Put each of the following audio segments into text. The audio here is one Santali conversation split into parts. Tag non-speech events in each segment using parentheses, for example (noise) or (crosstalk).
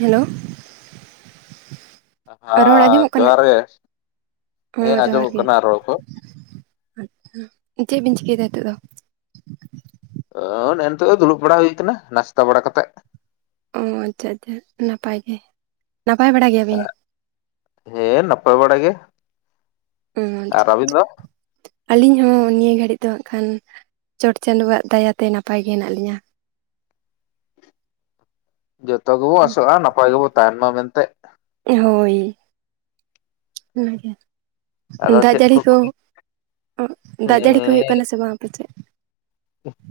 ᱦᱮᱞᱳ ᱨᱚᱲ ᱦᱮᱸ ᱟᱸᱡᱚᱢᱚᱜ ᱠᱟᱱᱟ ᱡᱚᱦᱟᱨ ᱜᱮ ᱦᱮᱸ ᱦᱚᱸ ᱡᱚᱦᱟᱨ ᱟᱸᱡᱚᱢᱚᱜ ᱜᱮ ᱠᱟᱱᱟ ᱨᱚᱲ ᱠᱚ ᱾ ᱟᱪᱪᱷᱟ, ᱪᱮᱫ ᱵᱤᱱ ᱪᱤᱠᱟᱹᱭᱫᱟ ᱦᱤᱛᱚᱜ ᱫᱚ? ᱚᱻ ᱱᱮ-ᱱᱤᱛᱳ ᱫᱚ ᱫᱩᱲᱩᱵ ᱵᱟᱲᱟ ᱦᱩᱭ ᱟᱠᱟᱱᱟ ᱱᱟᱥᱛᱟ ᱵᱟᱲᱟ ᱠᱟᱛᱮᱜ ᱾ ᱚ ᱟᱪᱪᱷᱟ ᱟᱪᱪᱷᱟ ᱱᱟᱯᱟᱭ ᱜᱮ, ᱱᱟᱯᱟᱭ ᱵᱟᱲᱟ ᱜᱮᱭᱟᱵᱤᱱ? ᱦᱮᱻ ᱱᱟᱯᱟᱭ ᱵᱟᱲᱟ ᱜᱮ ᱾ ᱚᱸᱻ ᱟᱪᱪᱷᱟ ᱟᱪᱪᱷᱟ ᱾ ᱟᱹᱞᱤᱧ ᱦᱚᱸ ᱱᱤᱭᱟᱹ ᱜᱷᱟᱹᱲᱤᱡ ᱫᱚ ᱦᱟᱜ ᱠᱷᱟᱱ ᱪᱚᱴ ᱪᱟᱸᱫᱳᱣᱟᱜ ᱫᱟᱭᱟᱛᱮ ᱱᱟᱯᱟᱭ ᱜᱮ ᱦᱮᱱᱟᱜ ᱞᱤᱧᱟ ᱾ ᱡᱚᱛᱚ ᱜᱮᱵᱚ ᱟᱥᱚᱜᱼᱟ ᱱᱟᱯᱟᱭ ᱜᱮᱵᱚ ᱛᱟᱦᱮᱱ ᱢᱟ ᱢᱮᱱᱛᱮ ᱾ ᱦᱳᱭ, ᱚᱱᱟ ᱜᱮ ᱾ ᱟᱫᱚ ᱫᱟᱜ ᱪᱮᱫ ᱡᱟᱹᱲᱤ ᱠᱚ ᱫᱟᱜ ᱡᱟᱹᱲᱤ ᱠᱚ ᱦᱮᱸ ᱦᱩᱭᱩᱜ ᱠᱟᱱᱟ ᱥᱮ ᱵᱟᱝ ᱟᱯᱮ ᱥᱮᱫ?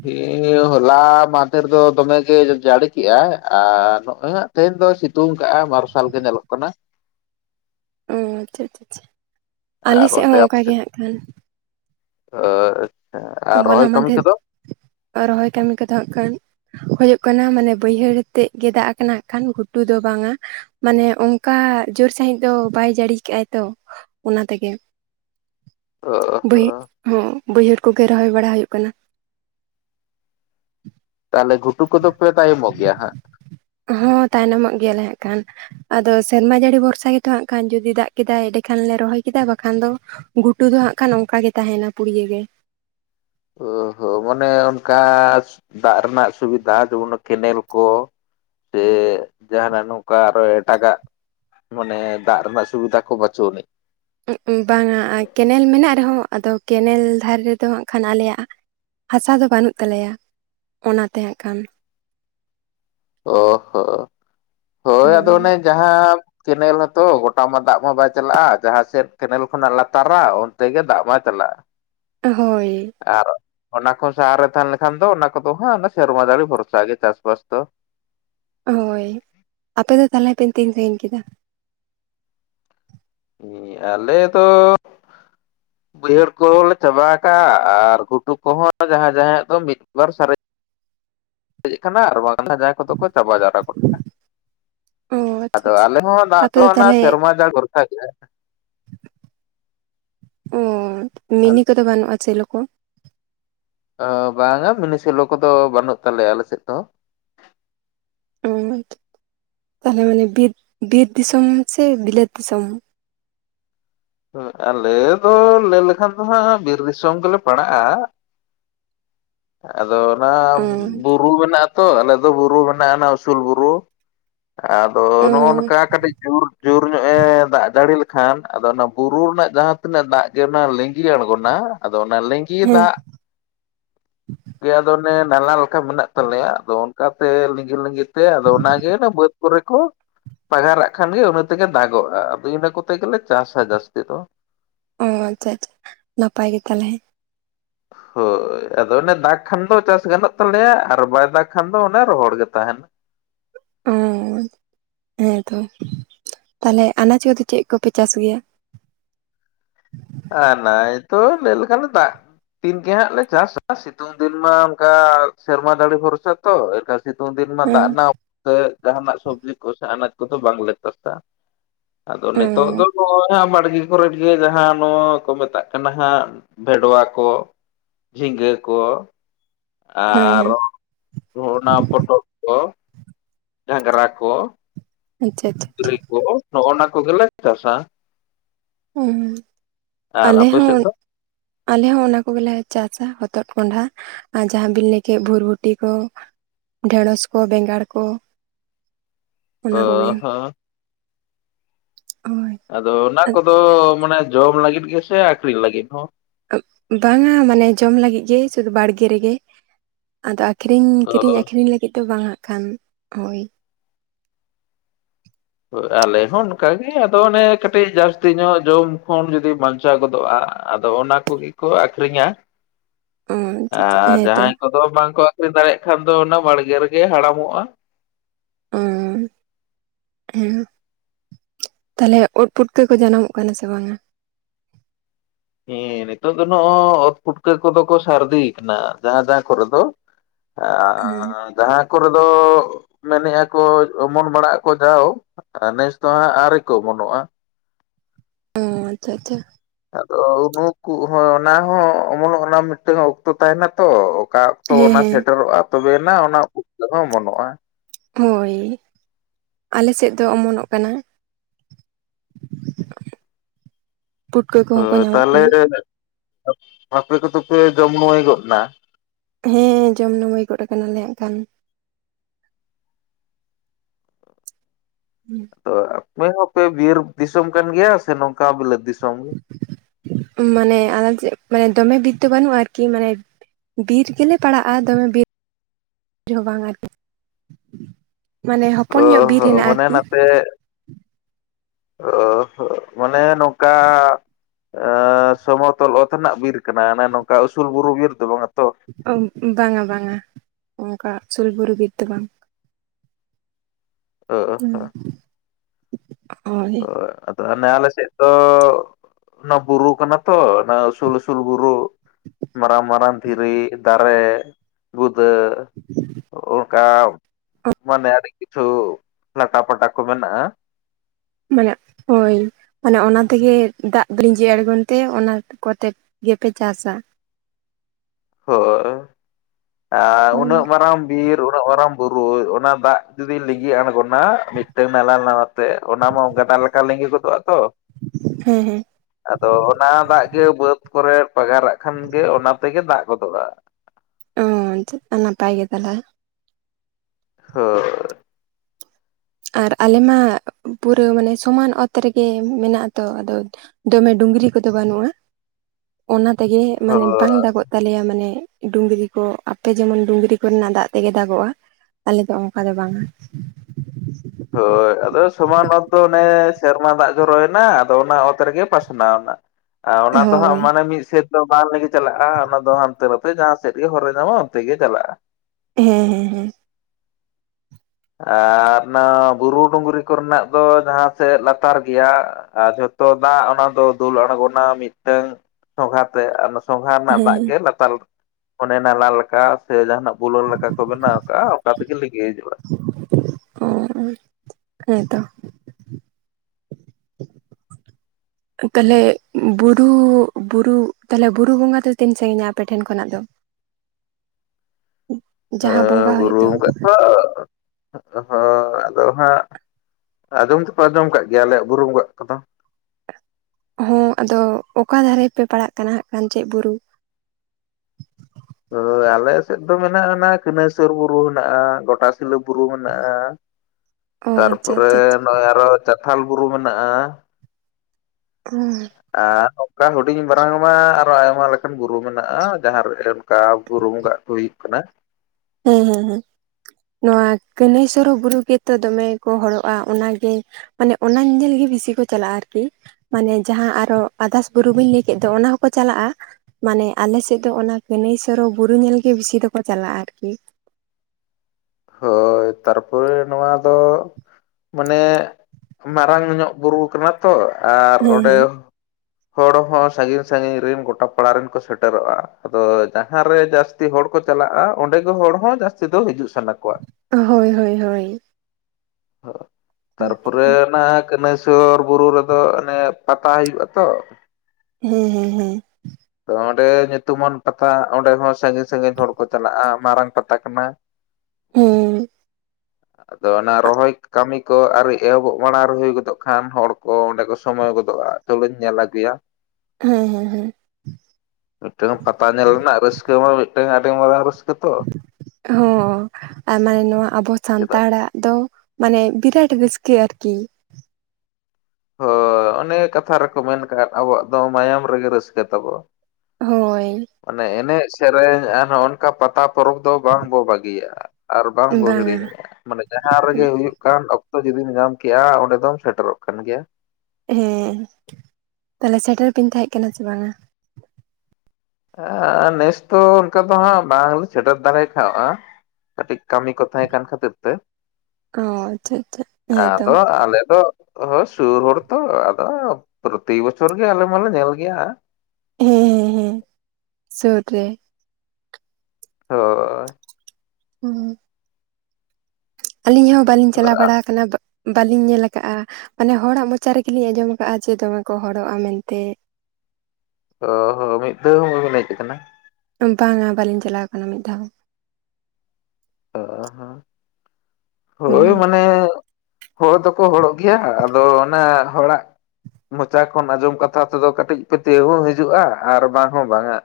ᱦᱮᱸ ᱦᱚᱞᱟ ᱢᱟᱦᱫᱷᱮᱨ ᱫᱚ ᱫᱚᱢᱮ ᱜᱮ ᱡᱟᱹᱲᱤ ᱠᱮᱜᱼᱟᱭ ᱟᱨ ᱱᱚᱜᱼᱚᱭ ᱦᱟᱜ ᱛᱮᱦᱮᱱ ᱫᱚ ᱥᱤᱛᱩᱝ ᱠᱟᱜᱼᱟ ᱢᱟᱨᱥᱟᱞ ᱜᱮ ᱧᱮᱞᱚᱜ ᱠᱟᱱᱟ ᱾ ᱚ ᱟᱪᱪᱷᱟ ᱟᱪᱪᱷᱟ ᱟᱞᱮ ᱟᱨ ᱥᱮᱫ ᱦᱚᱸ ᱚᱝᱠᱟ ᱜᱮ ᱦᱟᱜ ᱠᱷᱟᱱ ᱾ ᱚᱻ ᱦᱚᱞᱟ ᱢᱟᱫᱷᱮᱨ ᱨᱚᱦᱚᱭ ᱠᱟᱹᱢᱤ ᱠᱚᱫᱚ ᱦᱟᱸᱜ ᱠᱷᱟᱱ ᱦᱩᱭᱩᱜ ᱠᱟᱱᱟ ᱢᱟᱱᱮ ᱵᱟᱹᱭᱦᱟᱹᱲ ᱛᱮᱜ ᱜᱮ ᱫᱟᱜ ᱠᱟᱱᱟ ᱦᱟᱜᱠᱷᱟᱱ ᱜᱷᱩᱴᱩ ᱫᱚ ᱵᱟᱝᱼᱟ ᱾ ᱢᱟᱱᱮ ᱚᱝᱠᱟ ᱡᱳᱨ ᱥᱟᱺᱦᱤᱡ ᱫᱚ ᱵᱟᱭ ᱡᱟᱹᱲᱤ ᱠᱟᱜᱼᱟᱭ ᱛᱚ ᱚᱱᱟ ᱛᱮᱜᱮ ᱾ ᱵᱟᱹᱭ ᱦᱚᱸ ᱵᱟᱹᱭᱦᱟᱹᱲ ᱠᱚᱜᱮ ᱨᱚᱦᱚᱭ ᱵᱟᱲᱟ ᱦᱩᱭᱩᱜ ᱠᱟᱱᱟ ᱾ ᱛᱟᱦᱚᱞᱮ ᱜᱷᱩᱴᱩ ᱠᱚᱫᱚ ᱯᱮ ᱛᱟᱭᱚᱢᱚᱜ ᱜᱮᱭᱟ ᱦᱟᱜ? ᱦᱚᱸ ᱛᱟᱭᱱᱚᱢᱚᱜ ᱜᱮᱭᱟᱞᱮ ᱦᱟᱜ ᱠᱷᱟᱱ ᱾ ᱟᱫᱚ ᱥᱮᱨᱢᱟ ᱡᱟᱹᱲᱤ ᱵᱷᱚᱨᱥᱟ ᱜᱮᱛᱚ ᱦᱟᱜ ᱠᱷᱟᱱ ᱡᱩᱫᱤ ᱫᱟᱜ ᱠᱮᱫᱟᱭ ᱮᱸᱰᱮ ᱠᱷᱟᱱ ᱞᱮ ᱨᱚᱦᱚᱭ ᱠᱮᱫᱟ ᱵᱟᱠᱷᱟᱱ ᱫᱚ ᱜᱷᱩᱴᱩ ᱫᱚ ᱦᱟᱸᱜ ᱠᱷᱟᱱ ᱚᱱᱠᱟ ᱜᱮ ᱛᱟᱦᱮᱱᱟ ᱯᱩᱲᱤᱭᱟᱹ ᱜᱮ ᱾ ᱚ ᱦᱚᱸ ᱢᱟᱱᱮ ᱚᱱᱠᱟ ᱫᱟᱜ ᱨᱮᱱᱟᱜ ᱥᱩᱵᱤᱫᱷᱟ ᱡᱮᱢᱚᱱ ᱠᱮᱱᱮᱞ ᱠᱚ ᱥᱮ ᱡᱟᱦᱟᱱᱟᱜ ᱱᱚᱝᱠᱟ ᱟᱨᱦᱚ ᱮᱴᱟᱜᱟᱜ ᱢᱟᱱᱮ ᱫᱟᱜ ᱨᱮᱱᱟᱜ ᱥᱩᱵᱤᱫᱷᱟ ᱠᱚ ᱵᱟᱪᱩᱜ ᱟᱹᱱᱤᱡ ᱾ ᱩᱸᱜ ᱩᱸ ᱵᱟᱝᱟ ᱠᱮᱱᱮᱞ ᱢᱮᱱᱟᱜ ᱨᱮᱦᱚᱸ ᱟᱫᱚ ᱠᱮᱱᱮᱞ ᱫᱷᱟᱨᱮ ᱨᱮᱫᱚ ᱦᱟᱸᱜ ᱠᱷᱟᱱ ᱟᱞᱮᱭᱟᱜ ᱦᱟᱥᱟ ᱫᱚ ᱵᱟᱹᱱᱩᱜ ᱛᱟᱞᱮᱭᱟ ᱚᱱᱟᱛᱮ ᱦᱟᱜ ᱠᱷᱟᱱ ᱾ ᱚᱻ ᱦᱚᱸ ᱾ ᱦᱳᱭ ᱟᱫᱚ ᱚᱱᱮ ᱡᱟᱦᱟᱸ ᱠᱮᱱᱮᱞ ᱦᱚᱸᱛᱚ ᱜᱚᱴᱟ ᱢᱟ ᱫᱟᱜ ᱢᱟ ᱵᱟᱭ ᱪᱟᱞᱟᱜᱼᱟ ᱡᱟᱦᱟᱸ ᱥᱮᱫ ᱠᱮᱱᱮᱞ ᱠᱷᱚᱱᱟᱜ ᱞᱟᱛᱟᱨᱟ ᱚᱱᱛᱮ ᱜᱮ ᱫᱟᱜ ᱢᱟ ᱪᱟᱞᱟᱜᱼᱟ ᱾ ᱦᱳᱭ ᱾ ᱟᱨ ᱚᱱᱟ ᱠᱷᱚᱱ ᱥᱟᱦᱟ ᱨᱮ ᱛᱟᱦᱮᱸ ᱞᱮᱠᱷᱟᱱ ᱫᱚ ᱚᱱᱟ ᱠᱚᱫᱚ ᱦᱟᱸᱜ ᱥᱮᱨᱢᱟ ᱫᱟᱹᱲᱤ ᱵᱷᱚᱨᱥᱟᱜ ᱜᱮ ᱪᱟᱥᱵᱟᱥ ᱫᱚ ᱾ ᱦᱳᱭ, ᱟᱯᱮ ᱫᱚ ᱛᱟᱦᱚᱞᱮ ᱯᱮ ᱛᱤᱧ ᱥᱟᱺᱜᱤᱧ ᱠᱮᱫᱟ? ᱦᱮᱸ ᱟᱞᱮ ᱫᱚᱻ ᱵᱟᱹᱭᱦᱟᱹᱲ ᱠᱚᱦᱚᱸ ᱞᱮ ᱪᱟᱵᱟ ᱠᱟᱜᱼᱟ ᱟᱨ ᱜᱷᱩᱴᱩ ᱠᱚᱦᱚᱸ ᱡᱟᱦᱟᱸᱭ ᱡᱟᱦᱟᱸᱭᱟᱜ ᱫᱚ ᱢᱤᱫ ᱵᱟᱨ ᱥᱟᱨᱮᱡ ᱦᱮᱡ ᱠᱟᱱᱟ ᱟᱨ ᱵᱟᱝ ᱡᱟᱦᱟᱸᱭ ᱠᱚᱫᱚ ᱠᱚ ᱪᱟᱵᱟ ᱡᱟᱣᱨᱟ ᱜᱚᱫ (inaudible) ᱚ ᱟᱪᱪᱷᱟ ᱟᱫᱚ ᱟᱪᱪᱷᱟ ᱟᱞᱮ ᱦᱚᱸ ᱫᱟᱜ ᱫᱚ ᱚᱱᱟ ᱥᱮᱨᱢᱟ (unintelligible) ᱵᱷᱚᱨᱥᱟ ᱜᱮ ᱾ ᱳᱻ ᱢᱤᱱᱤ ᱠᱚᱫᱚ ᱵᱟᱹᱱᱩᱜᱼᱟ ᱪᱮᱞᱳ ᱠᱚ? ᱚᱻ ᱵᱟᱝ-ᱟ ᱢᱤᱱᱤ ᱥᱮᱞᱚ ᱠᱚᱫᱚ ᱵᱟᱹᱱᱩᱜ ᱛᱟᱞᱮᱭᱟ ᱟᱞᱮ ᱥᱮᱫ ᱫᱚ ᱾ ᱚᱻ ᱛᱟᱦᱚᱞᱮ ᱢᱟᱱᱮ ᱵᱤᱨ ᱵᱤᱨ ᱫᱤᱥᱚᱢ ᱥᱮ ᱵᱤᱞᱟᱹᱛ ᱫᱤᱥᱚᱢ? ᱦᱮ ᱟᱞᱮᱻ ᱫᱚ ᱞᱟᱹᱭ ᱞᱮᱠᱷᱟᱱ ᱫᱚ ᱦᱟᱸᱜ ᱵᱤᱨ ᱫᱤᱥᱚᱢ ᱜᱮᱞᱮ ᱯᱟᱲᱟᱜᱼᱟ ᱾ ᱟᱫᱚ ᱚᱱᱟ ᱚ ᱵᱩᱨᱩ ᱢᱮᱱᱟᱜᱼᱟ ᱛᱚ ᱟᱞᱮ ᱫᱚ ᱵᱩᱨᱩ ᱢᱮᱱᱟᱜᱼᱟ ᱚᱱᱟ ᱩᱥᱩᱞ ᱵᱩᱨᱩ ᱾ ᱟᱫᱚ ᱚ ᱱᱚᱜᱼᱚ ᱱᱚᱝᱠᱟ ᱠᱟᱹᱴᱤᱡ ᱡᱳᱨ ᱡᱳᱨ ᱧᱚᱜᱼᱮ ᱫᱟᱜ ᱡᱟᱹᱲᱤ ᱞᱮ ᱠᱷᱟᱱ ᱟᱫᱚ ᱚᱱᱟ ᱵᱩᱨᱩ ᱨᱮᱱᱟᱜ ᱡᱟᱦᱟᱸ ᱛᱤᱱᱟᱹᱜ ᱫᱟᱜ ᱜᱮ ᱚᱱᱟ ᱞᱤᱸᱡᱤ ᱟᱬᱜᱚᱱᱟ ᱟᱫᱚ ᱚᱱᱟ ᱞᱤᱸᱜᱤ ᱦᱮᱸ ᱫᱟᱜ (inaudible) ᱜᱮ ᱟᱫᱚ ᱚᱱᱮ ᱱᱟᱞᱟ ᱞᱮᱠᱟ ᱢᱮᱱᱟᱜ ᱛᱟᱞᱮᱭᱟ ᱟᱫᱚ ᱚᱱᱠᱟᱛᱮ ᱞᱤᱸᱜᱤ ᱞᱤᱸᱜᱤ ᱛᱮ ᱟᱫᱚ ᱚᱱᱟᱜᱮ ᱚᱱᱮ ᱵᱟᱹᱫᱽ ᱠᱚᱨᱮ ᱠᱚ ᱯᱟᱜᱟᱨᱟᱜ ᱠᱷᱟᱱ ᱜᱮ ᱤᱱᱟᱹ ᱛᱮᱜᱮ ᱫᱟᱜᱚᱜᱼᱟ ᱟᱫᱚ ᱤᱱᱟᱹ ᱠᱚᱛᱮ ᱜᱮᱞᱮ ᱪᱟᱥᱟ ᱡᱟᱹᱥᱛᱤ ᱫᱚ᱾ ᱳᱻ ᱟᱪᱪᱷᱟ ᱟᱪᱪᱷᱟ ᱱᱟᱯᱟᱭ ᱜᱮ ᱛᱟᱦᱚᱞᱮᱸ, ᱦᱳᱭ ᱟᱫᱚ ᱚᱱᱮ ᱫᱟᱜ ᱠᱷᱟᱱ ᱫᱚ ᱪᱟᱥ ᱜᱟᱱᱚᱜ ᱛᱟᱞᱮᱭᱟ ᱟᱨ ᱵᱟᱭ ᱫᱟᱜ ᱠᱷᱟᱱ ᱫᱚ ᱚᱱᱮ ᱨᱚᱦᱚᱲ ᱜᱮ ᱛᱟᱦᱮᱱᱟ, ᱳᱻ ᱦᱮᱸᱛᱚ ᱛᱟᱦᱚᱞᱮ ᱟᱱᱟᱡ ᱠᱚᱫᱚ ᱪᱮᱫ ᱠᱚᱯᱮ ᱪᱟᱥ ᱜᱮᱭᱟ? ᱱᱟᱭ ᱛᱚ ᱞᱟᱹᱭ ᱞᱮᱠᱷᱟᱱ ᱫᱟᱜ ᱛᱤᱱᱜᱮ ᱦᱟᱸᱜ ᱞᱮ ᱪᱟᱥᱟ ᱥᱤᱛᱩᱝ ᱫᱤᱱ ᱢᱟ ᱚᱱᱠᱟ ᱥᱮᱨᱢᱟ ᱫᱟᱲᱮ ᱵᱷᱚᱨᱥᱟᱼᱟ ᱛᱚ᱾ ᱥᱤᱛᱩᱝ ᱫᱤᱱ ᱢᱟ ᱦᱮᱸ ᱫᱟᱜ ᱨᱮᱱᱟᱜ ᱚᱠᱛᱮ ᱡᱟᱦᱟᱸᱱᱟᱜ ᱥᱚᱵᱡᱤ ᱠᱚᱥᱮ ᱟᱱᱟᱡᱽ ᱠᱚᱫᱚ ᱵᱟᱝᱞᱮ ᱪᱟᱥᱟ ᱾ ᱟᱫᱚ ᱚ ᱱᱤᱛᱳᱜ ᱦᱮᱸ ᱫᱚ ᱱᱚᱜᱼᱚᱭ ᱵᱟᱲᱜᱮ ᱠᱚᱨᱮ ᱜᱮ ᱡᱟᱦᱟᱸ ᱱᱚᱭᱟ ᱠᱚ ᱢᱮᱛᱟᱜ ᱠᱟᱱᱟ ᱦᱟᱸᱜ ᱵᱷᱮᱰᱣᱟ ᱠᱚ, ᱡᱷᱤᱸᱜᱟᱹ ᱠᱚ, ᱟᱨ ᱦᱮᱸ ᱚᱱᱟ ᱯᱚᱴᱚᱞ, ᱠᱚ ᱜᱷᱟᱸᱜᱽᱨᱟ ᱠᱚ, ᱟᱪᱪᱷᱟ ᱟᱪᱪᱷᱟ ᱟᱪᱪᱷᱟ ᱾ (unintelligible) ᱱᱚᱜᱼᱱᱟ ᱠᱚᱜᱮ ᱞᱮ ᱪᱟᱥᱟ᱾ ᱦ ᱟᱨ ᱟᱞᱮ ᱟᱯᱮ ᱥᱮᱫ ᱦᱚᱸ ᱫᱚ? ᱟᱞᱮ ᱦᱚᱸ ᱚᱱᱟ ᱠᱚᱜᱮᱞᱮ ᱪᱟᱥᱟ ᱦᱚᱛᱚᱫ ᱠᱚᱸᱰᱷᱟ᱾ ᱟᱨ ᱡᱟᱦᱟᱸ ᱵᱤᱱ ᱞᱟᱹᱭ ᱠᱮᱫ ᱵᱷᱩᱨᱵᱷᱩᱴᱤ ᱠᱚ ᱰᱷᱮᱸᱬᱚᱥ ᱠᱚ ᱵᱮᱸᱜᱟᱲ ᱠᱚ ᱾ (inaudible) ᱚᱱᱟ ᱠᱚᱜᱮ᱾ ᱦᱚᱸ ᱦᱳᱭ, ᱟᱫᱚ ᱚᱱᱟ ᱟᱫ ᱠᱚᱫᱚ ᱢᱟᱱᱮ ᱡᱚᱢ ᱞᱟᱹᱜᱤᱫ ᱜᱮᱥᱮ ᱟᱹᱠᱷᱨᱤᱧ ᱞᱟᱹᱜᱤᱫ ᱦᱚᱸ? ᱵᱟᱝᱟ ᱢᱟᱱᱮ ᱡᱚᱢ ᱞᱟᱹᱜᱤᱫ ᱜᱮ ᱥᱩᱫᱩ ᱵᱟᱲᱜᱮ ᱨᱮᱜᱮ᱾ ᱟᱫᱚ ᱟᱠᱷᱨᱤᱧ ᱠᱤᱨᱤᱧ ᱟᱠᱷᱨᱤᱧ ᱞᱟᱹᱜᱤᱫ ᱫᱚ ᱵᱟᱝ ᱦᱟᱸᱜ ᱠᱷᱟᱱ ᱦᱳᱭ᱾ ᱟᱞᱮ ᱦᱚᱸ ᱚᱱᱠᱟᱜᱮ ᱟᱫᱚ ᱚᱱᱮ ᱠᱟᱹᱴᱤᱡ ᱡᱟᱹᱥᱛᱤ ᱧᱚᱜ ᱡᱚᱢ ᱠᱷᱚᱱ ᱡᱩᱫᱤ ᱵᱟᱧ ᱜᱚᱫᱚᱜᱼᱟ ᱟᱫᱚ ᱚᱱᱟ ᱠᱚᱜᱮ ᱠᱚ ᱟᱹᱠᱷᱨᱤᱧᱟ ᱚᱸ ᱪᱮ ᱪᱮ ᱟᱨ ᱦᱮᱸᱛᱚ ᱡᱟᱦᱟᱸᱭ ᱠᱚ ᱟᱫᱚ ᱵᱟᱝᱠᱚ ᱟᱹᱠᱷᱨᱮᱧ ᱫᱟᱲᱮᱭᱟᱜ ᱠᱷᱟᱱ ᱫᱚ ᱚᱱᱟ ᱵᱟᱲᱜᱮ ᱨᱮᱜᱮ ᱦᱟᱲᱟᱢᱚᱜᱼᱟ ᱾ (unintelligible) ᱦᱮᱸ, ᱛᱟᱦᱚᱞᱮ ᱩᱫ ᱯᱩᱴᱠᱟᱹ ᱠᱚ ᱡᱟᱱᱟᱢᱚᱜ ᱠᱟᱱᱟ ᱥᱮ ᱵᱟᱝᱟ? ᱦᱮᱸ ᱱᱤᱛᱚᱜ ᱫᱚ ᱱᱚᱜᱼᱚᱭ ᱚᱛ ᱯᱩᱴᱠᱟᱹ ᱠᱚᱫᱚ ᱠᱚ ᱥᱟᱨᱫᱤ ᱠᱟᱱᱟ ᱡᱟᱦᱟᱸ ᱛᱟᱦᱟᱸ ᱠᱚᱨᱮ ᱫᱚ᱾ ᱦᱮᱸ ᱟᱨ ᱡᱟᱦᱟᱸ ᱠᱚᱨᱮ ᱫᱚ ᱢᱮᱱᱮᱫ ᱟᱠᱚ ᱚᱢᱚᱱ ᱵᱟᱲᱟᱜ ᱟᱠᱚ ᱡᱟᱣ, ᱱᱮᱥ ᱫᱚ ᱦᱟᱸᱜ ᱟᱹᱣᱨᱤ ᱠᱚ ᱚᱢᱚᱱᱚᱜᱼᱟ᱾ ᱚ ᱟᱪᱪᱷᱟ ᱟᱪᱪᱷᱟ, ᱟᱫᱚ ᱩᱱᱩᱠ ᱠᱚᱦᱚ ᱚᱱᱟ ᱦᱚᱸ ᱚᱢᱚᱱᱚᱜ ᱚᱱᱟ ᱢᱤᱫ ᱴᱟᱝ ᱚᱠᱛᱚ ᱛᱟᱦᱮᱸᱱᱟ ᱛᱚ, ᱚᱠᱟ ᱚᱠᱛᱚ ᱦᱮᱸ ᱚᱱᱟ ᱦᱮᱸ ᱥᱮᱴᱮᱨᱚᱜᱼᱟ ᱛᱚᱵᱮᱱᱟᱜ ᱚᱱᱟ ᱩᱫ ᱦᱚᱸ ᱚᱢᱚᱱᱚᱜᱼᱟ ᱾ ᱦᱳᱭ ᱟᱞᱮ ᱥᱮᱫ ᱫᱚ ᱚᱢᱚᱱᱚᱜ ᱠᱟᱱᱟ᱾ (inaudible) ᱯᱩᱴᱠᱟᱹ ᱠᱚᱦᱚᱸ ᱠᱚ ᱧᱟᱢᱚᱜ ᱛᱟᱦᱚᱞᱮ ᱠᱟᱱᱟ ᱟᱯᱮ ᱠᱚᱫᱚ ᱯᱮ ᱡᱚᱢ ᱱᱟᱹᱣᱟᱹᱭ ᱜᱚᱫ ᱱᱟ? ᱦᱮᱸ ᱡᱚᱢ ᱱᱟᱹᱣᱟᱹᱭ ᱜᱚᱫ ᱠᱟᱱᱟᱞᱮ ᱦᱟᱸᱜ ᱠᱷᱟᱱ᱾ ᱦᱮᱸ, ᱛᱚ ᱟᱯᱮ ᱦᱚᱸᱯᱮ ᱵᱤᱨ ᱫᱤᱥᱚᱢ ᱠᱟᱱ ᱜᱮᱭᱟ ᱥᱮ ᱱᱚᱝᱠᱟ ᱵᱤᱞᱟᱹᱛ ᱫᱤᱥᱚᱢ ᱜᱮ? ᱢᱟᱱᱮ ᱟᱞᱮ ᱫᱚ ᱪᱮᱫ ᱢᱟᱱᱮ ᱫᱚᱢᱮ ᱵᱤᱛ ᱫᱚ ᱵᱟᱹᱱᱩᱜᱼᱟ ᱟᱨᱠᱤ ᱢᱟᱱᱮ ᱵᱤᱨ ᱜᱮᱞᱮ ᱯᱟᱲᱟᱜᱼᱟ ᱫᱚᱢᱮ ᱵᱤᱨ ᱦᱚᱸ ᱵᱟᱝ ᱟᱨᱠᱤ᱾ ᱢᱟᱱᱮ ᱚ ᱦᱚᱯᱚᱱ ᱧᱚᱜ ᱵᱤᱨ ᱦᱚᱸ ᱦᱮᱱᱟᱜᱼᱟ ᱢᱟᱱᱮ ᱟᱨᱠᱤ, ᱱᱟᱛᱮ ᱢᱟᱱᱮ ᱱᱚᱝᱠᱟ ᱮᱻ ᱥᱚᱢᱚᱛᱚᱞ ᱳᱛ ᱨᱮᱱᱟᱜ ᱵᱤᱨ ᱠᱟᱱᱟ᱾ ᱚᱱᱮ ᱱᱚᱝᱠᱟ ᱩᱥᱩᱞ ᱵᱩᱨᱩ ᱵᱤᱨ ᱫᱚ ᱵᱟᱝᱟ ᱛᱚ? ᱵᱟᱝᱟ ᱵᱟᱝᱟ ᱚᱱᱠᱟ ᱩᱥᱩᱞ ᱵᱩᱨᱩ ᱵᱤᱨ ᱫᱚ ᱵᱟᱝ᱾ ᱚ ᱦᱚᱸ ᱦᱩᱸ, ᱦᱳᱭ᱾ ᱟᱫᱚ ᱚᱱᱮ ᱟᱞᱮ ᱥᱮᱫ ᱫᱚ ᱚᱱᱟ ᱵᱩᱨᱩ ᱠᱟᱱᱟ ᱛᱚ ᱚᱱᱟ ᱩᱥᱩᱞ ᱩᱥᱩᱞ ᱵᱩᱨᱩ ᱾ ᱢᱟᱨᱟᱝ ᱢᱟᱨᱟᱝ ᱫᱷᱤᱨᱤ ᱫᱟᱨᱮ ᱜᱩᱫᱟᱹ ᱚᱱᱠᱟ ᱢᱟᱱᱮ ᱟᱹᱰᱤ ᱠᱤᱪᱷᱩ ᱞᱟᱴᱟᱯᱴᱟ ᱠᱚ ᱢᱮᱱᱟᱜᱼᱟ ᱾ ᱢᱟᱱᱮ ᱳᱭ ᱢᱟᱱᱮ ᱚᱱᱟ ᱛᱮᱜᱮ ᱫᱟᱜ ᱞᱤᱡᱤᱱ ᱟᱲᱜᱚᱱ ᱛᱮ ᱚᱱᱟ ᱠᱚᱛᱮ ᱜᱮᱯᱮ ᱪᱟᱥᱟ? ᱦᱳᱭ ᱩᱱᱟᱹᱜ ᱦᱮᱸ ᱢᱟᱨᱟᱝ ᱵᱤᱨ ᱩᱱᱟᱹᱜ ᱢᱟᱨᱟᱝ ᱵᱩᱨᱩᱭ ᱚᱱᱟ ᱫᱟᱜ ᱡᱩᱫᱤ ᱞᱤᱜᱤᱜ ᱟᱬᱜᱚᱱᱟ ᱢᱤᱫᱴᱟᱝ ᱱᱟᱞᱟ ᱨᱮᱱᱟᱜ ᱮᱱᱛᱮᱫ ᱚᱱᱟ ᱢᱟ ᱜᱟᱰᱟ ᱞᱮᱠᱟ ᱞᱤᱸᱜᱤ ᱜᱚᱫᱚᱜᱼᱟ ᱛᱚ ᱦᱮᱸ ᱟᱫᱚ ᱚᱱᱟ ᱫᱟᱜ ᱜᱮ ᱵᱟᱹᱫ ᱠᱚᱨᱮ ᱯᱟᱜᱟᱨᱟᱜ ᱠᱷᱟᱱ ᱜᱮ ᱚᱱᱟ ᱛᱮᱜᱮ ᱫᱟᱜ ᱜᱚᱫᱚᱜᱼᱟ᱾ ᱦᱩ ᱪᱮᱫ ᱠᱟ ᱱᱟᱯᱟᱭ ᱜᱮᱭᱟ ᱛᱟᱦᱚᱞᱮ ᱦᱳᱭ᱾ ᱟᱨ ᱟᱞᱮ ᱢᱟ ᱯᱩᱨᱟᱹ ᱢᱟᱱᱮ ᱥᱚᱢᱟᱱ ᱚᱛ ᱨᱮᱜᱮ ᱢᱮᱱᱟᱜ ᱟ ᱛᱚ ᱟᱫᱚ ᱫᱚᱢᱮ ᱰᱩᱝᱨᱤ ᱠᱚᱫᱚ ᱵᱟᱹᱱᱩᱜᱼᱟ ᱚᱱᱟ ᱛᱮᱜᱮ ᱢᱟᱱᱮ ᱵᱟᱝ ᱦᱳᱭ ᱫᱟᱜᱚᱜ ᱛᱟᱞᱮᱭᱟ ᱢᱟᱱᱮ ᱰᱩᱝᱨᱤ ᱠᱚ ᱟᱯᱮ ᱡᱮᱢᱚᱱ ᱰᱩᱝᱨᱤ ᱠᱚᱨᱮᱱᱟᱜ ᱫᱟᱜ ᱛᱮᱜᱮ ᱫᱟᱜᱚᱜᱼᱟ᱾ ᱟᱞᱮ ᱫᱚ ᱚᱱᱠᱟ ᱫᱚ ᱵᱟᱝᱟ᱾ ᱦᱳᱭ ᱟᱫᱚ ᱥᱚᱢᱟᱱ ᱚᱛ ᱫᱚ ᱚᱱᱮ ᱥᱮᱨᱢᱟ ᱫᱟᱜ ᱡᱚᱨᱚᱭᱮᱱᱟ ᱟᱫᱚ ᱚᱱᱟ ᱚᱛ ᱨᱮᱜᱮ ᱯᱟᱥᱱᱟᱣ ᱮᱱᱟ᱾ ᱚᱱᱟ ᱫᱚ ᱦᱟᱸᱜ ᱦᱳᱭ ᱢᱟᱱᱮ ᱢᱤᱫ ᱥᱮᱫ ᱫᱚ ᱵᱟᱝ ᱞᱤᱸᱜᱤ ᱪᱟᱞᱟᱜᱼᱟ ᱚᱱᱟ ᱫᱚ ᱦᱟᱱᱛᱮ ᱱᱟᱛᱮ ᱡᱟᱦᱟᱸ ᱥᱮᱫ ᱜᱮ ᱦᱚᱨᱮ ᱧᱟᱢᱟ ᱚᱱᱛᱮ ᱜᱮ ᱪᱟᱞᱟᱜᱼᱟ᱾ ᱦᱮᱸ ᱦᱮᱸ ᱦᱮᱸ᱾ ᱟᱨ ᱚᱱᱟ ᱵᱩᱨᱩ ᱰᱩᱝᱨᱤ ᱠᱚᱨᱮᱱᱟᱜ ᱫᱚ ᱡᱟᱦᱟᱸ ᱥᱮᱫ ᱞᱟᱛᱟᱨ ᱜᱮᱭᱟ ᱡᱚᱛᱚ ᱛᱚ ᱫᱟᱜ ᱚᱱᱟ ᱫᱚ ᱫᱩᱞ ᱟᱬᱜᱚᱱᱟ ᱢᱤᱫᱴᱟᱝ ᱥᱚᱸᱜᱷᱟ ᱛᱮ ᱟᱨ ᱥᱚᱸᱜᱷᱟ ᱨᱮᱱᱟᱜ ᱦᱮᱸ ᱫᱟᱜ ᱦᱮᱸ ᱜᱮ ᱞᱟᱛᱟᱨ ᱚᱱᱮ ᱱᱟᱞᱟ ᱞᱮᱠᱟ ᱥᱮ ᱡᱟᱦᱟᱱᱟᱜ ᱵᱩᱞᱟᱱ ᱞᱮᱠᱟ ᱠᱚ ᱵᱮᱱᱟᱣ ᱟᱠᱟᱫᱼᱟ᱾ (inaudible) ᱚ ᱦᱮᱸᱛᱚ᱾ ᱛᱟᱦᱚᱞᱮ ᱵᱩᱨᱩ ᱵᱩᱨᱩ ᱛᱟᱦᱚᱞᱮ ᱵᱩᱨᱩ ᱵᱚᱸᱜᱟ ᱫᱚ ᱛᱤᱱ ᱥᱟᱺᱜᱤᱧᱟ ᱟᱯᱮᱴᱷᱮᱱ ᱠᱷᱚᱱᱟᱜ ᱫᱚ ᱡᱟᱦᱟᱸ ᱦᱮᱸ ᱵᱚᱸᱜᱟ ᱦᱳᱭᱳᱜ ᱫᱚ ᱦᱳᱭ ᱟᱫᱚ ᱦᱟᱸᱜ ᱟᱫᱚᱢ ᱫᱚᱯᱮ ᱟᱫᱚᱢ ᱠᱟᱜ ᱜᱮᱭᱟ ᱟᱞᱮᱭᱟᱜ ᱵᱩᱨᱩ ᱵᱚᱸᱜᱟ ᱦᱚᱸ ᱟᱫᱚ ᱚᱠᱟ ᱫᱷᱟᱨᱮ ᱯᱮ ᱯᱟᱲᱟᱜ ᱠᱟᱱᱟ ᱦᱟᱸᱜ ᱠᱷᱟᱱ ᱪᱮᱫ ᱵᱩᱨᱩ? ᱦᱳᱭ ᱟᱞᱮ ᱥᱮᱫ ᱫᱚ ᱢᱮᱱᱟᱜᱼᱟᱱᱟ ᱠᱟᱹᱱᱟᱹᱭᱥᱚᱨ ᱵᱩᱨᱩ ᱦᱮᱱᱟᱜᱼᱟ ᱜᱚᱴᱟ ᱛᱤᱞᱟ ᱵᱩᱨᱩ ᱢᱮᱱᱟᱜᱼᱟ ᱚ ᱟᱪᱪᱷᱟ ᱛᱟᱨᱯᱚᱨᱮ ᱟᱪᱪᱷᱟ ᱟᱪᱪᱷᱟ ᱱᱚᱜᱼᱚᱭ ᱟᱨᱚ ᱪᱟᱛᱷᱟᱞ ᱵᱩᱨᱩ ᱢᱮᱱᱟᱜᱼᱟ᱾ ᱦᱩᱸ᱾ ᱟᱨ ᱱᱚᱝᱠᱟ ᱦᱩᱰᱤᱧ ᱢᱟᱨᱟᱝ ᱢᱟ ᱟᱨᱚ ᱟᱭᱢᱟ ᱞᱮᱠᱟᱱ ᱵᱩᱨᱩ ᱢᱮᱱᱟᱜᱼᱟ ᱡᱟᱦᱟᱸ ᱨᱮ ᱚᱱᱠᱟ ᱵᱩᱨᱩ ᱵᱚᱸᱜᱟ ᱦᱩᱭᱩ ᱠᱟᱱᱟ ᱦᱮᱸ ᱦᱮᱸ ᱦᱮᱸ᱾ ᱱᱚᱣᱟ ᱠᱟᱹᱱᱟᱹᱭᱥᱚᱨ ᱵᱩᱨᱩ ᱜᱮᱛᱚ ᱫᱚᱢᱮ ᱠᱚ ᱦᱚᱲᱚᱜᱼᱟ ᱚᱱᱟᱜᱮ ᱢᱟᱱᱮ ᱚᱱᱟ ᱧᱮᱧᱮᱞ ᱜᱮ ᱵᱮᱥᱤ ᱠᱚ ᱪᱟᱞᱟᱜᱼᱟ ᱟᱨᱠᱤ ᱢᱟᱱᱮ ᱡᱟᱦᱟ ᱟᱨᱚ ᱟᱫᱟᱨᱥ ᱵᱩᱨᱩ ᱵᱤᱱ ᱞᱟᱹᱭ ᱠᱮᱫ ᱫᱚ ᱚᱱᱟ ᱦᱚᱸᱠᱚ ᱪᱟᱞᱟᱜᱼᱟ᱾ ᱢᱟᱱᱮ ᱟᱞᱮ ᱥᱮᱫ ᱫᱚ ᱚᱱᱟ ᱠᱟᱹᱱᱟᱹᱭ ᱥᱚᱨᱚ ᱵᱩᱨᱩ ᱧᱮᱞᱜᱮ ᱵᱮᱥᱤ ᱫᱚᱠᱚ ᱪᱟᱞᱟᱜᱼᱟ ᱟᱨᱠᱤ ᱦᱳᱭ ᱛᱟᱨᱯᱚᱨᱮ ᱱᱚᱣᱟ ᱫᱚ ᱢᱟᱱᱮ ᱢᱟᱨᱟᱝ ᱧᱚᱜ ᱵᱩᱨᱩ ᱠᱟᱱᱟ ᱛᱚ ᱟᱨ ᱦᱮᱸ ᱚᱸᱰᱮ ᱦᱮᱸ ᱦᱚᱲ ᱦᱚᱸ ᱥᱟᱺᱜᱤᱧ ᱥᱟᱺᱜᱤᱧ ᱨᱮᱱ ᱜᱚᱴᱟ ᱯᱟᱲᱟ ᱨᱮᱱ ᱠᱚ ᱥᱮᱴᱮᱨᱚᱜᱼᱟ ᱟᱫᱚ ᱡᱟᱦᱟᱸᱨᱮ ᱡᱟᱹᱥᱛᱤ ᱡᱟᱹᱥᱛᱤ ᱦᱚᱲ ᱠᱚ ᱪᱟᱞᱟᱜᱼᱟ ᱚᱸᱰᱮ ᱜᱮᱮ ᱦᱚᱲ ᱦᱚᱸ ᱡᱟᱹᱥᱛᱤ ᱫᱚ ᱦᱤᱡᱩᱜ ᱥᱟᱱᱟ ᱠᱚᱣᱟ᱾ ᱦᱳᱭ ᱦᱳᱭ ᱦᱳᱭ᱾ ᱚᱱᱟ ᱛᱟᱨᱯᱚᱨᱮ ᱛᱮᱜᱮ ᱚᱱᱟ ᱠᱟᱱᱟᱭ ᱥᱳᱨ ᱵᱩᱨᱩ ᱨᱮᱫᱚ ᱚᱱᱮ ᱯᱟᱛᱟ ᱦᱩᱭᱩᱜᱼᱟ ᱛᱚ᱾ ᱦᱮᱸ ᱦᱮᱸ ᱦᱮᱸ᱾ ᱛᱚ ᱚᱸᱰᱮ ᱧᱩᱛᱩᱢᱟᱱ ᱯᱟᱛᱟ ᱚᱸᱰᱮ ᱦᱚᱸ ᱥᱟᱺᱜᱤᱧ ᱥᱟᱺᱜᱤᱧ ᱦᱚᱲ ᱠᱚ ᱪᱟᱞᱟᱜᱼᱟ ᱢᱟᱨᱟᱝ ᱯᱟᱛᱟ ᱠᱟᱱᱟ᱾ ᱦᱩ᱾ ᱟᱫᱚ ᱚᱱᱟ ᱨᱚᱦᱚᱭ ᱠᱟᱹᱢᱤ ᱟᱹᱨᱤ ᱮᱦᱚᱵᱚᱜ ᱵᱟᱲᱟ ᱨᱮ ᱦᱩᱭ ᱜᱚᱫᱚᱜ ᱠᱷᱟᱱ ᱦᱚᱲ ᱠᱚ ᱚᱸᱰᱮ ᱠᱚ ᱥᱚᱢᱚᱭ ᱜᱚᱫᱚᱜᱼᱟ᱾ ᱛᱩᱞᱩᱧ ᱧᱮᱞ ᱟᱜᱩᱭᱟ᱾ ᱦᱮᱸ ᱦᱮᱸ ᱦᱮᱸ᱾ ᱢᱤᱫᱴᱟᱝ ᱯᱟᱛᱟ ᱧᱮᱞ ᱨᱮᱱᱟᱜ ᱨᱟᱹᱥᱠᱟᱹ ᱢᱟ ᱢᱤᱫᱴᱟᱝ ᱟᱹᱰᱤ ᱢᱟᱨᱟᱝ ᱨᱟᱹᱥᱠᱟᱹ ᱛᱚ᱾ ᱦᱚᱸᱻ ᱟᱨ ᱢᱟᱱᱮ ᱱᱚᱣᱟ ᱟᱵᱚ ᱪᱮᱫᱟᱜ ᱥᱟᱱᱛᱟᱲᱟᱜ ᱫᱚ ᱵᱤᱨᱟᱴ ᱨᱟᱹᱥᱠᱟ ᱟᱨᱠᱤ᱾ ᱦᱳᱭ ᱚᱱᱮ ᱠᱟᱛᱷᱟ ᱨᱮᱠᱚ ᱢᱮᱱ ᱟᱠᱟᱫ ᱟᱵᱚᱣᱟᱜ ᱫᱚ ᱢᱟᱭᱟᱢ ᱨᱮᱜᱮ ᱨᱟᱹᱥᱠᱟᱹ ᱛᱟᱵᱚ᱾ ᱦᱳᱭ᱾ ᱢᱟᱱᱮ ᱮᱱᱮᱡ ᱥᱮᱨᱮᱧ ᱟᱨᱦᱚᱸ ᱚᱱᱠᱟ ᱯᱟᱛᱟ ᱯᱚᱨᱚᱵᱽ ᱫᱚ ᱵᱟᱝ ᱵᱚ ᱵᱟᱹᱜᱤᱭᱟᱜᱼᱟ᱾ ᱟᱨ ᱵᱟᱝ ᱵᱚ ᱵᱟᱝᱟ ᱦᱤᱲᱤᱧ ᱮᱜᱼᱟ᱾ ᱢᱟᱱᱮ ᱡᱟᱦᱟᱸ ᱨᱮᱜᱮ ᱦᱩᱭᱩᱜ ᱠᱟᱱ ᱚᱠᱛᱚ ᱡᱩᱫᱤᱢ ᱧᱟᱢ ᱠᱮᱜᱼᱟ ᱚᱸᱰᱮ ᱫᱚᱢ ᱥᱮᱴᱮᱨᱚᱜ ᱠᱟᱱ ᱜᱮᱭᱟ᱾ ᱦᱮᱸ ᱛᱟᱦᱚᱞᱮ ᱥᱮᱴᱮᱨ ᱵᱤᱱ ᱛᱟᱦᱮᱸ ᱠᱟᱱᱟ ᱥᱮ ᱵᱟᱝᱼᱟ? ᱟᱻ ᱱᱮᱥ ᱫᱚ ᱚᱱᱠᱟ ᱫᱚ ᱦᱟᱸᱜ ᱵᱟᱝ ᱞᱮ ᱥᱮᱴᱮᱨ ᱫᱟᱲᱮ ᱠᱷᱟᱣᱼᱟ᱾ ᱠᱟᱹᱴᱤᱡ ᱠᱟᱹᱢᱤ ᱠᱚ ᱛᱟᱦᱮᱸ ᱠᱟᱱ ᱠᱷᱟᱹᱛᱤᱨ ᱛᱮ ᱚ ᱟᱪᱪᱷᱟ ᱟᱪᱪᱷᱟ ᱦᱮᱸᱛᱚ ᱟᱫᱚ ᱟᱞᱮ ᱫᱚ ᱦᱳ ᱥᱩᱨ ᱦᱚᱲ ᱛᱚ ᱟᱫᱚ ᱯᱚᱨᱚᱛᱤ ᱵᱚᱪᱷᱚᱨ ᱜᱮ ᱟᱞᱮ ᱢᱟᱞᱮ ᱧᱮᱞ ᱜᱮᱭᱟ᱾ ᱦᱮᱸ ᱦᱮᱸ ᱦᱮᱸ ᱥᱳᱫ ᱨᱮ ᱦᱳᱭᱻ ᱦᱩᱸᱻ ᱟᱹᱞᱤᱧ ᱦᱚᱸ ᱵᱟᱹᱞᱤᱧ ᱪᱟᱞᱟᱣ ᱟᱫᱚ ᱵᱟᱲᱟ ᱟᱠᱟᱱᱟ ᱵᱟ ᱵᱟᱞᱤᱧ ᱧᱮᱞ ᱟᱠᱟᱫᱼᱟ ᱢᱟᱱᱮ ᱦᱚᱲᱟᱜ ᱢᱚᱪᱟ ᱨᱮᱜᱮᱞᱤᱧ ᱟᱸᱡᱚᱢ ᱟᱠᱟᱫᱼᱟ ᱡᱮ ᱫᱚᱢᱮ ᱠᱚ ᱦᱚᱲᱚᱜᱼᱟ ᱢᱮᱱᱛᱮ᱾ ᱚ ᱦᱚᱸ ᱢᱤᱫ ᱫᱷᱟᱣ ᱦᱚᱸ ᱵᱟᱹᱵᱤᱱ ᱦᱮᱡ ᱟᱠᱟᱱᱟ? ᱵᱟᱝᱼᱟ ᱵᱟᱹᱞᱤᱧ ᱪᱟᱞᱟᱣ ᱟᱠᱟᱱᱟ ᱢᱤᱫ ᱫᱷᱟᱣ ᱦᱚᱸ᱾ ᱚ ᱦᱚ ᱦᱳᱭ ᱢᱟᱱᱮ ᱦᱚᱲ ᱫᱚᱠᱚ ᱦᱚᱲᱚᱜ ᱜᱮᱭᱟ ᱟᱫᱚ ᱚᱱᱟ ᱦᱚᱲᱟᱜ ᱢᱚᱪᱟ ᱠᱷᱚᱱ ᱟᱸᱡᱚᱢ ᱠᱟᱛᱷᱟ ᱛᱮᱫᱚ ᱠᱟᱹᱴᱤᱡ ᱯᱟᱹᱛᱭᱟᱹᱣ ᱦᱚᱸ ᱦᱤᱡᱩᱜᱼᱟ ᱟᱨ ᱵᱟᱝ ᱦᱚᱸ ᱵᱟᱝᱼᱟ᱾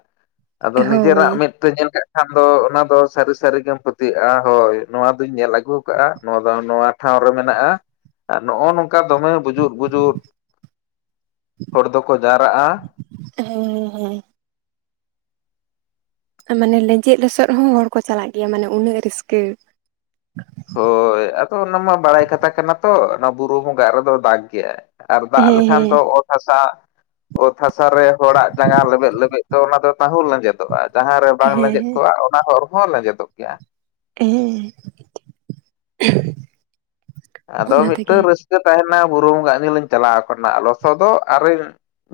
ᱟᱫᱚ ᱦᱳᱭ ᱱᱤᱡᱮᱨᱟᱜ ᱢᱮᱫ ᱛᱮ ᱧᱮᱞ ᱠᱟᱜ ᱠᱷᱟᱱ ᱫᱚ ᱚᱱᱟ ᱫᱚ ᱥᱟᱹᱨᱤ ᱥᱟᱹᱨᱤ ᱜᱮᱢ ᱯᱩᱛ ᱛᱤᱜᱼᱟ ᱦᱳᱭ ᱱᱚᱣᱟ ᱫᱩᱧ ᱧᱮᱞ ᱟᱹᱜᱩ ᱠᱟᱜᱼᱟ ᱱᱚᱣᱟ ᱫᱚ ᱱᱚᱣᱟ ᱴᱷᱟᱸᱣ ᱨᱮ ᱢᱮᱱᱟᱜᱼᱟ ᱟᱨ ᱱᱚᱜᱼᱚ ᱱᱚᱝᱠᱟ ᱫᱚᱢᱮ ᱵᱩᱡᱩᱫᱽ ᱵᱩᱡᱩᱫᱽ ᱦᱚᱲ ᱫᱚᱠᱚ ᱡᱟᱣᱨᱟᱜᱼᱟ᱾ ᱦᱮᱸ ᱦᱮᱸ᱾ ᱢᱟᱱᱮ ᱞᱮᱸᱡᱮᱛ ᱞᱚᱥᱚᱫ ᱨᱮᱦᱚᱸ ᱦᱚᱲ ᱠᱚ ᱪᱟᱞᱟᱜ ᱜᱮᱭᱟ ᱢᱟᱱᱮ ᱩᱱᱟᱹᱜ ᱨᱟᱹᱥᱠᱟ᱾ ᱦᱳᱭ ᱟᱫᱚ ᱚᱱᱟ ᱢᱟ ᱵᱟᱲᱟᱭ ᱠᱟᱛᱷᱟ ᱠᱟᱱᱟ ᱛᱚ ᱚᱱᱟ ᱵᱩᱨᱩ ᱵᱚᱸᱜᱟᱜ ᱨᱮᱫᱚ ᱫᱟᱜᱽ ᱜᱮᱭᱟ᱾ ᱟᱨ ᱫᱟᱜ ᱦᱮᱸ ᱞᱮᱠᱷᱟᱱ ᱫᱚ ᱦᱮᱸ ᱚᱛ ᱦᱟᱥᱟ ᱚᱛ ᱦᱟᱥᱟ ᱨᱮ ᱦᱚᱲᱟᱜ ᱡᱟᱸᱜᱟ ᱞᱮᱵᱮᱫ ᱞᱮᱵᱮᱫ ᱛᱚ ᱚᱱᱟ ᱫᱚ ᱛᱟᱸᱦᱩ ᱞᱮᱸᱡᱮᱫᱚᱜᱼᱟ ᱡᱟᱦᱟᱸ ᱨᱮ ᱵᱟᱝ ᱦᱮᱸ ᱞᱮᱸᱡᱮᱫ ᱦᱮᱸ ᱠᱚᱜᱼᱟ ᱚᱱᱟ ᱦᱚᱨ ᱦᱚᱸ ᱞᱮᱸᱡᱮᱫᱚᱜ ᱜᱮᱭᱟ᱾ ᱦᱮᱸᱻ (inaudible) ᱟᱫᱚ ᱚᱱᱟ ᱛᱮᱜᱮ ᱢᱤᱫᱴᱟᱝ ᱨᱟᱹᱥ ᱡᱮ ᱛᱟᱦᱮᱱᱟ ᱵᱩᱨᱩ ᱵᱚᱝᱜᱟ ᱮᱱᱦᱤᱞᱳᱜ ᱪᱟᱞᱟᱣ ᱟᱠᱟᱱᱟ ᱞᱚᱥᱚᱫᱚᱜ ᱟᱹᱨᱤᱧ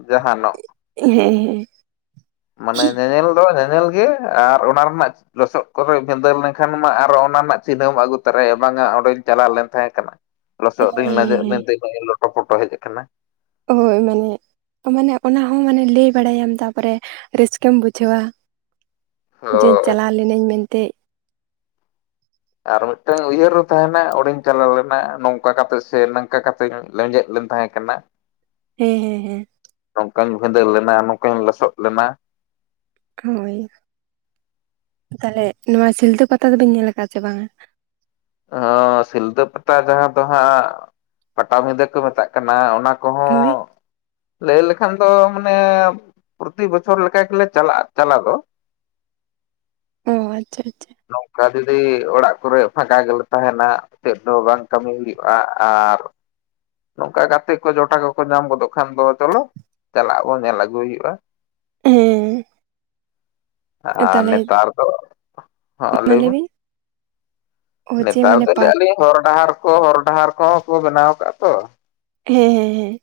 ᱡᱟᱦᱟᱱᱚᱜ᱾ ᱦᱮᱸ ᱦᱮᱸ ᱾ ᱢᱟᱱᱮ ᱧᱮᱧᱮᱞ ᱫᱚ ᱧᱮᱧᱮᱞ ᱜᱮ ᱟᱨ ᱚᱱᱟ ᱨᱮᱱᱟᱜ ᱞᱚᱥᱚᱫ ᱠᱚᱨᱮ ᱵᱷᱤᱸᱫᱟᱹᱲ ᱞᱮᱱᱠᱷᱟᱱ ᱢᱟ ᱟᱨᱚ ᱚᱱᱟ ᱨᱮᱱᱟᱜ ᱪᱤᱱᱦᱟᱹᱢ ᱟᱹᱜᱩ ᱛᱚᱨᱟᱭᱟ ᱵᱟᱝᱟ ᱚᱸᱰᱮᱧ ᱪᱟᱞᱟᱣ ᱞᱮᱱ ᱛᱟᱦᱮᱸ ᱠᱟᱱᱟ ᱾ ᱞᱚᱥᱚᱫ ᱨᱤᱝ ᱦᱮᱸ (inaudible) ᱦᱮᱸ ᱢᱮᱱᱛᱮ (inaudible) ᱤᱧ ᱞᱚᱴᱚᱯᱚᱴᱚ ᱦᱮᱡ ᱟᱠᱟᱱᱟ ᱾ ᱦᱳᱭ ᱢᱟᱱᱮ ᱢᱟᱱᱮ ᱚᱱᱟ ᱦᱚᱸ ᱢᱟᱱᱮ ᱞᱟᱹᱭ ᱵᱟᱲᱟᱭᱟᱢ ᱛᱟᱯᱚᱨᱮ ᱨᱟᱹᱥᱠᱟᱹᱢ ᱵᱩᱡᱷᱟᱹᱣᱟ ᱡᱮᱧ ᱦᱳᱭ ᱪᱟᱞᱟᱣ ᱞᱤᱱᱟᱹᱧ ᱢᱮᱱᱛᱮ ᱾ ᱟᱨ ᱢᱤᱫᱴᱟᱝ ᱩᱭᱦᱟᱹᱨ ᱦᱚᱸ ᱛᱟᱦᱮᱱᱟ ᱚᱸᱰᱮᱧ ᱪᱟᱞᱟᱣ ᱞᱮᱱᱟ ᱱᱚᱝᱠᱟ ᱠᱟᱛᱮ ᱥᱮ ᱱᱟᱝᱠᱟ ᱠᱟᱛᱮᱧ ᱞᱮᱸᱡᱮᱫ ᱞᱮᱱ ᱛᱟᱦᱮᱸ ᱠᱟᱱᱟ ᱾ (unintelligible) ᱦᱮᱸ ᱦᱮᱸ ᱦᱮᱸ ᱾ ᱱᱚᱝᱠᱟᱧ ᱵᱷᱤᱸᱫᱟᱹᱲ ᱞᱮᱱᱟ ᱱᱚᱝᱠᱟᱧ ᱞᱚᱥᱚᱫ ᱞᱮᱱᱟ ᱦᱳᱭ ᱛᱟᱦᱚᱞᱮ ᱱᱚᱣᱟ ᱥᱤᱞᱫᱟᱹ ᱯᱟᱛᱟ ᱫᱚᱵᱤᱱ ᱧᱮᱞ ᱟᱠᱟᱫᱟᱼᱟ ᱥᱮ ᱵᱟᱝ? ᱚ ᱥᱤᱞᱫᱟᱹ ᱯᱟᱛᱟ ᱡᱟᱦᱟᱸ ᱫᱚ ᱦᱟᱸᱜ ᱯᱟᱴᱟᱵᱤᱫᱟᱹ ᱠᱚ ᱢᱮᱛᱟᱜ ᱠᱟᱱᱟ ᱚᱱᱟ ᱠᱚᱦᱚᱸ ᱦᱳᱭ ᱾ ᱞᱟᱹᱭ ᱞᱮᱠᱷᱟᱱ ᱫᱚ ᱢᱟᱱᱮ ᱯᱨᱚᱛᱤ ᱵᱚᱪᱷᱚᱨ ᱞᱮᱠᱟ ᱜᱮᱞᱮ ᱪᱟᱞᱟᱜᱼᱟ ᱪᱟᱞᱟᱣ ᱫᱚ᱾ ᱚᱻ ᱟᱪᱪᱷᱟ ᱟᱪᱪᱷᱟ ᱾ ᱱᱚᱝᱠᱟ ᱡᱩᱫᱤ ᱚᱲᱟᱜ ᱠᱚᱨᱮ ᱯᱷᱟᱠᱟ ᱜᱮᱞᱮ ᱛᱟᱦᱮᱱᱟ ᱪᱮᱫ ᱦᱚᱸ ᱵᱟᱝ ᱠᱟᱹᱢᱤ ᱦᱩᱭᱩᱜᱼᱟ, ᱟᱨ ᱱᱚᱝᱠᱟ ᱜᱟᱛᱮ ᱠᱚ ᱡᱚᱴᱟ ᱠᱚᱠᱚ ᱧᱟᱢ ᱜᱚᱫᱚᱜ ᱠᱷᱟᱱ ᱫᱚ ᱪᱚᱞᱚ ᱪᱟᱞᱟᱜ ᱟᱵᱚᱱ ᱧᱮᱞ ᱟᱹᱜᱩᱭ ᱦᱩᱭᱩᱜᱼᱟ ᱾ ᱦᱮᱸ ᱾ ᱟᱨ ᱱᱮᱛᱟᱨ ᱫᱚ, ᱦᱚᱸᱚ ᱢᱟ ᱞᱟᱹᱭ ᱢᱮ? ᱵᱤᱱ ᱚ ᱡᱮ ᱱᱮᱛᱟᱨ ᱢᱟᱱᱮ ᱫᱚ ᱯᱟᱨᱠ ᱟᱹᱞᱤᱧ ᱦᱚᱨ ᱰᱟᱦᱟᱨ ᱠᱚ ᱦᱚᱨ ᱰᱟᱦᱟᱨ ᱠᱚᱦᱚᱸ ᱠᱚ ᱵᱮᱱᱟᱣ ᱟᱠᱟᱫᱼᱟ ᱫᱚ᱾ ᱦᱮᱸ ᱦᱮᱸ ᱦᱮᱸ ᱾